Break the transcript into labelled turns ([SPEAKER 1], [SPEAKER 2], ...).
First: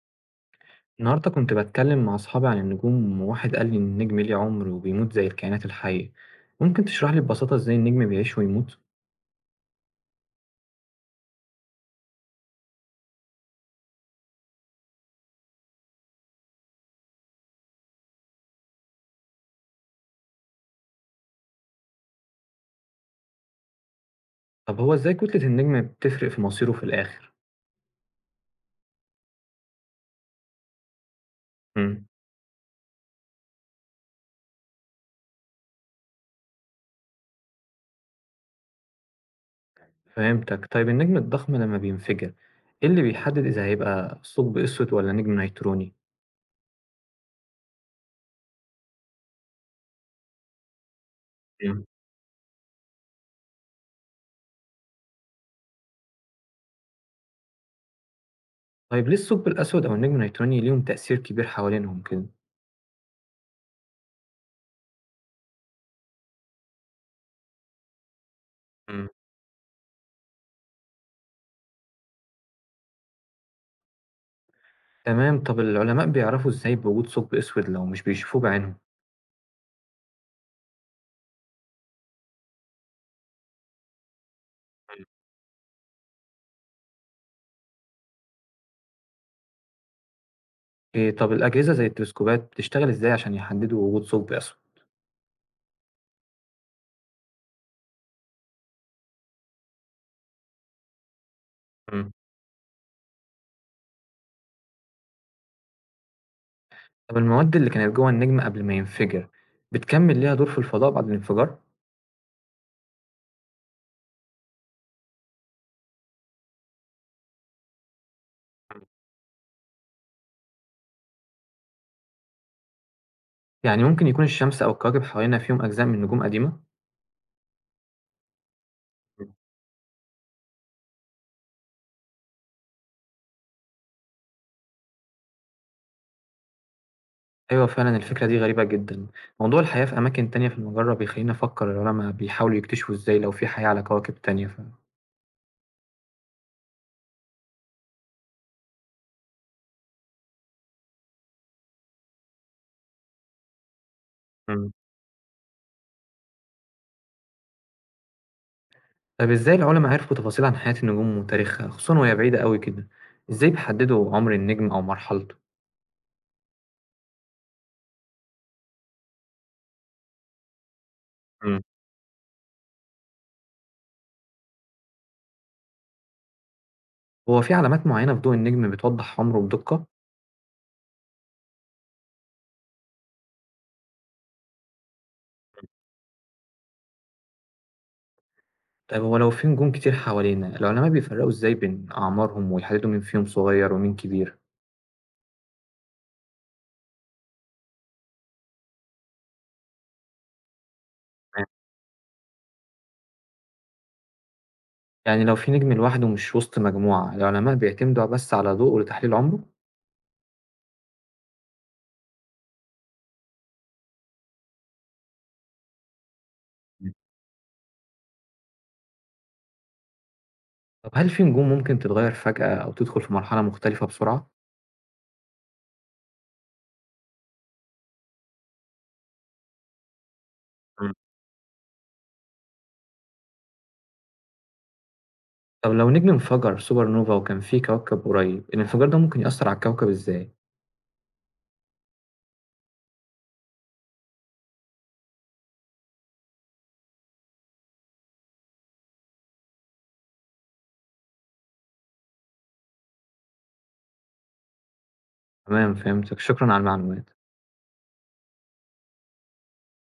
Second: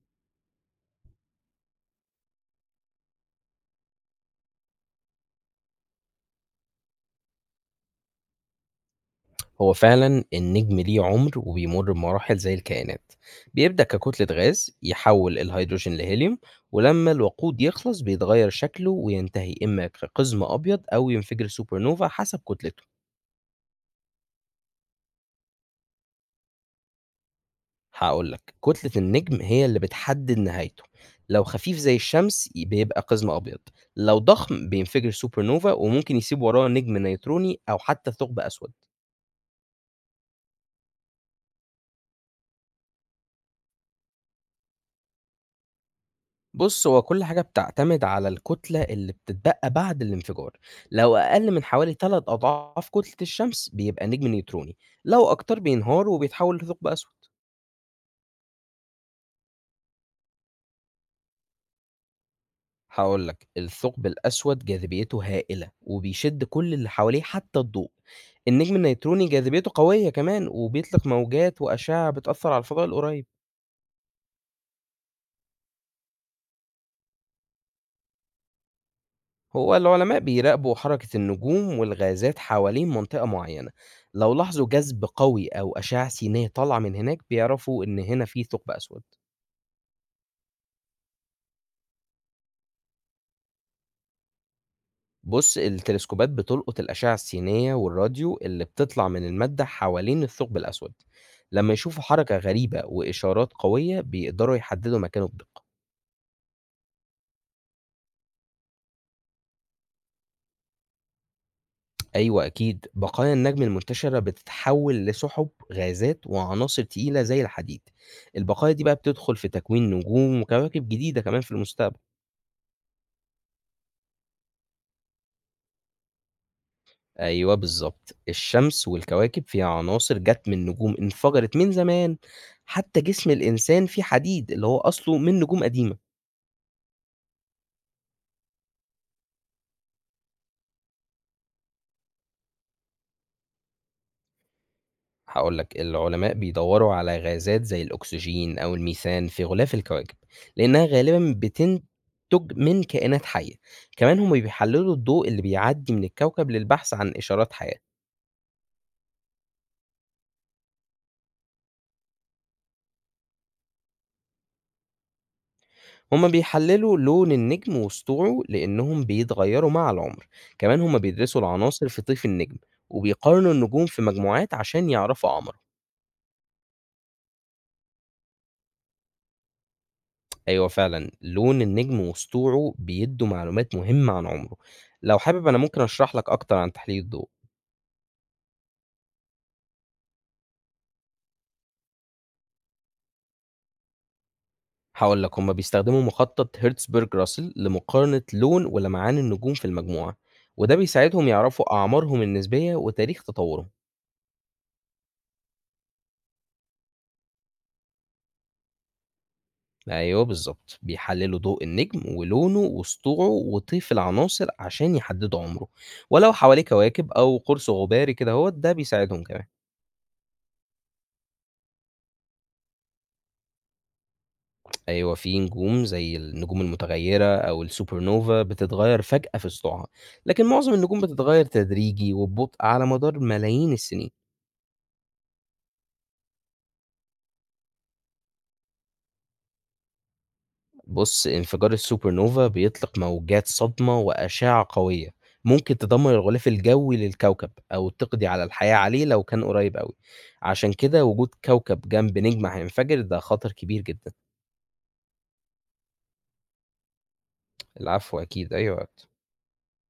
[SPEAKER 1] النهاردة كنت بتكلم مع أصحابي عن النجوم وواحد قال لي إن النجم ليه عمر وبيموت زي الكائنات الحية. ممكن تشرح لي ببساطة إزاي النجم بيعيش ويموت؟
[SPEAKER 2] هو فعلا النجم ليه عمر وبيمر بمراحل زي الكائنات. بيبدأ ككتلة غاز يحول الهيدروجين لهيليوم، ولما الوقود يخلص بيتغير شكله وينتهي إما كقزم أبيض أو ينفجر سوبر نوفا حسب كتلته.
[SPEAKER 1] طب هو إزاي كتلة النجم بتفرق في مصيره في الآخر؟
[SPEAKER 2] هقول لك كتلة النجم هي اللي بتحدد نهايته. لو خفيف زي
[SPEAKER 1] مم.
[SPEAKER 2] الشمس بيبقى قزم أبيض، لو ضخم بينفجر سوبر نوفا وممكن يسيب وراه نجم نيتروني أو حتى ثقب أسود.
[SPEAKER 1] فهمتك. طيب النجم الضخم لما بينفجر، إيه اللي بيحدد إذا هيبقى ثقب أسود ولا نجم نيتروني؟
[SPEAKER 2] بُص، هو كل حاجة بتعتمد على الكتلة اللي بتتبقى بعد الانفجار، لو أقل من
[SPEAKER 1] مم.
[SPEAKER 2] حوالي 3 أضعاف كتلة الشمس بيبقى نجم نيوتروني، لو أكتر بينهار وبيتحول لثقب أسود.
[SPEAKER 1] طيب ليه الثقب الأسود أو النجم النيتروني ليهم تأثير كبير حوالينهم كده؟
[SPEAKER 2] هاقول لك، الثقب الأسود جاذبيته هائلة وبيشد كل اللي حواليه حتى الضوء. النجم
[SPEAKER 1] مم.
[SPEAKER 2] النيوتروني جاذبيته قوية كمان وبيطلق موجات وأشعة بتأثر على الفضاء القريب.
[SPEAKER 1] تمام. طب العلماء بيعرفوا إزاي بوجود ثقب أسود لو مش بيشوفوه بعينهم؟
[SPEAKER 2] هو العلماء بيراقبوا حركة النجوم والغازات حوالين منطقة معينة، لو لاحظوا جذب قوي أو أشعة سينية طالعة من هناك بيعرفوا إن هنا في ثقب أسود.
[SPEAKER 1] إيه طب الأجهزة زي التلسكوبات بتشتغل إزاي عشان يحددوا وجود ثقب أسود؟
[SPEAKER 2] بص التلسكوبات بتلقط الأشعة السينية والراديو اللي بتطلع من المادة حوالين الثقب الأسود، لما يشوفوا
[SPEAKER 1] إمم.
[SPEAKER 2] حركة غريبة وإشارات قوية بيقدروا يحددوا مكانه بدقة.
[SPEAKER 1] طب المواد اللي كانت جوّه النجم قبل ما ينفجر، بتكمّل ليها دور في الفضاء بعد الانفجار؟
[SPEAKER 2] أيوه أكيد، بقايا النجم المنتشرة بتتحول لسحب، غازات، وعناصر تقيلة زي الحديد. البقايا دي بقى بتدخل في تكوين نجوم وكواكب جديدة كمان في المستقبل.
[SPEAKER 1] يعني ممكن يكون الشمس أو الكواكب حوالينا فيهم أجزاء من نجوم قديمة؟
[SPEAKER 2] أيوه بالضبط، الشمس
[SPEAKER 1] إمم.
[SPEAKER 2] والكواكب فيها عناصر جات من نجوم انفجرت من زمان، حتى جسم الإنسان فيه حديد اللي هو أصله من نجوم قديمة.
[SPEAKER 1] أيوه فعلًا، الفكرة دي غريبة جدًا. موضوع الحياة في أماكن تانية في المجرة بيخلّيني أفكّر، العلما بيحاولوا يكتشفوا إزاي لو في حياة على كواكب تانية فعلًا.
[SPEAKER 2] هاقول لك، العلماء بيدوّروا على غازات زي الأكسجين أو الميثان في غلاف الكواكب، لإنها غالبًا بتنتج من كائنات حية، كمان هم
[SPEAKER 1] إمم.
[SPEAKER 2] بيحلّلوا الضوء اللي بيعدّي من الكوكب للبحث عن إشارات حياة.
[SPEAKER 1] طب إزاي العلما عرفوا تفاصيل عن حياة النجوم وتاريخها، خصوصًا وهي بعيدة أوي كده؟ إزاي بيحددوا عُمر النجم أو مرحلته؟
[SPEAKER 2] هم بيحلّلوا لون النجم وسطوعه لإنهم بيتغيّروا مع العمر، كمان هم بيدرسوا
[SPEAKER 1] إمم.
[SPEAKER 2] العناصر في طيف النجم، وبيقارنوا النجوم في مجموعات عشان يعرفوا أعماره.
[SPEAKER 1] هو في علامات معيّنة في ضوء النجم بتوضّح عُمره بدقة؟
[SPEAKER 2] أيوه فعلًا، لون النجم وسطوعه بيدّوا معلومات مهمة عن عمره، لو حابب أنا ممكن أشرح لك أكتر عن تحليل الضوء.
[SPEAKER 1] طيب هو لو في نجوم كتير حوالينا، العلماء بيفرقوا ازاي بين أعمارهم ويحددوا مين فيهم صغير ومين كبير؟
[SPEAKER 2] هاقول لك، هُم بيستخدموا مخطط هيرتزبرج-راسل لمقارنة لون ولمعان النجوم في المجموعة، وده بيساعدهم
[SPEAKER 1] تمام.
[SPEAKER 2] يعرفوا أعمارهم النسبية وتاريخ تطورهم.
[SPEAKER 1] يعني لو في نجم لوحده مش وسط مجموعة، العلماء بيعتمدوا بس على ضوءه لتحليل عمره؟
[SPEAKER 2] أيوه بالضبط، بيحللوا ضوء النجم ولونه وسطوعه وطيف العناصر عشان يحددوا عمره، ولو حواليه
[SPEAKER 1] مم.
[SPEAKER 2] كواكب أو قرص غباري كده أهوّة ده بيساعدهم كمان.
[SPEAKER 1] طب هل في نجوم ممكن تتغير فجأة أو تدخل في مرحلة مختلفة بسرعة؟
[SPEAKER 2] أيوه في نجوم زي النجوم المتغيرة أو الsuper-nova بتتغير فجأة في سطوعها، لكن معظم
[SPEAKER 1] مم.
[SPEAKER 2] النجوم بتتغير تدريجي وببطء على مدار ملايين السنين.
[SPEAKER 1] طب لو نجم انفجر سوبر نوفا وكان فيه كوكب قريب، الانفجار ده ممكن يأثر على الكوكب ازاي؟
[SPEAKER 2] بُص، انفجار السوبر نوفا بيطلق موجات صدمة وأشعة قوية، ممكن تدمر الغلاف الجوي للكوكب أو تقضي على الحياة عليه لو كان قريب أوي، عشان كده وجود كوكب جنب نجم هينفجر ده خطر كبير جدًا.
[SPEAKER 1] تمام فهمتك، شكرا على المعلومات.
[SPEAKER 2] العفو أكيد، أي وقت.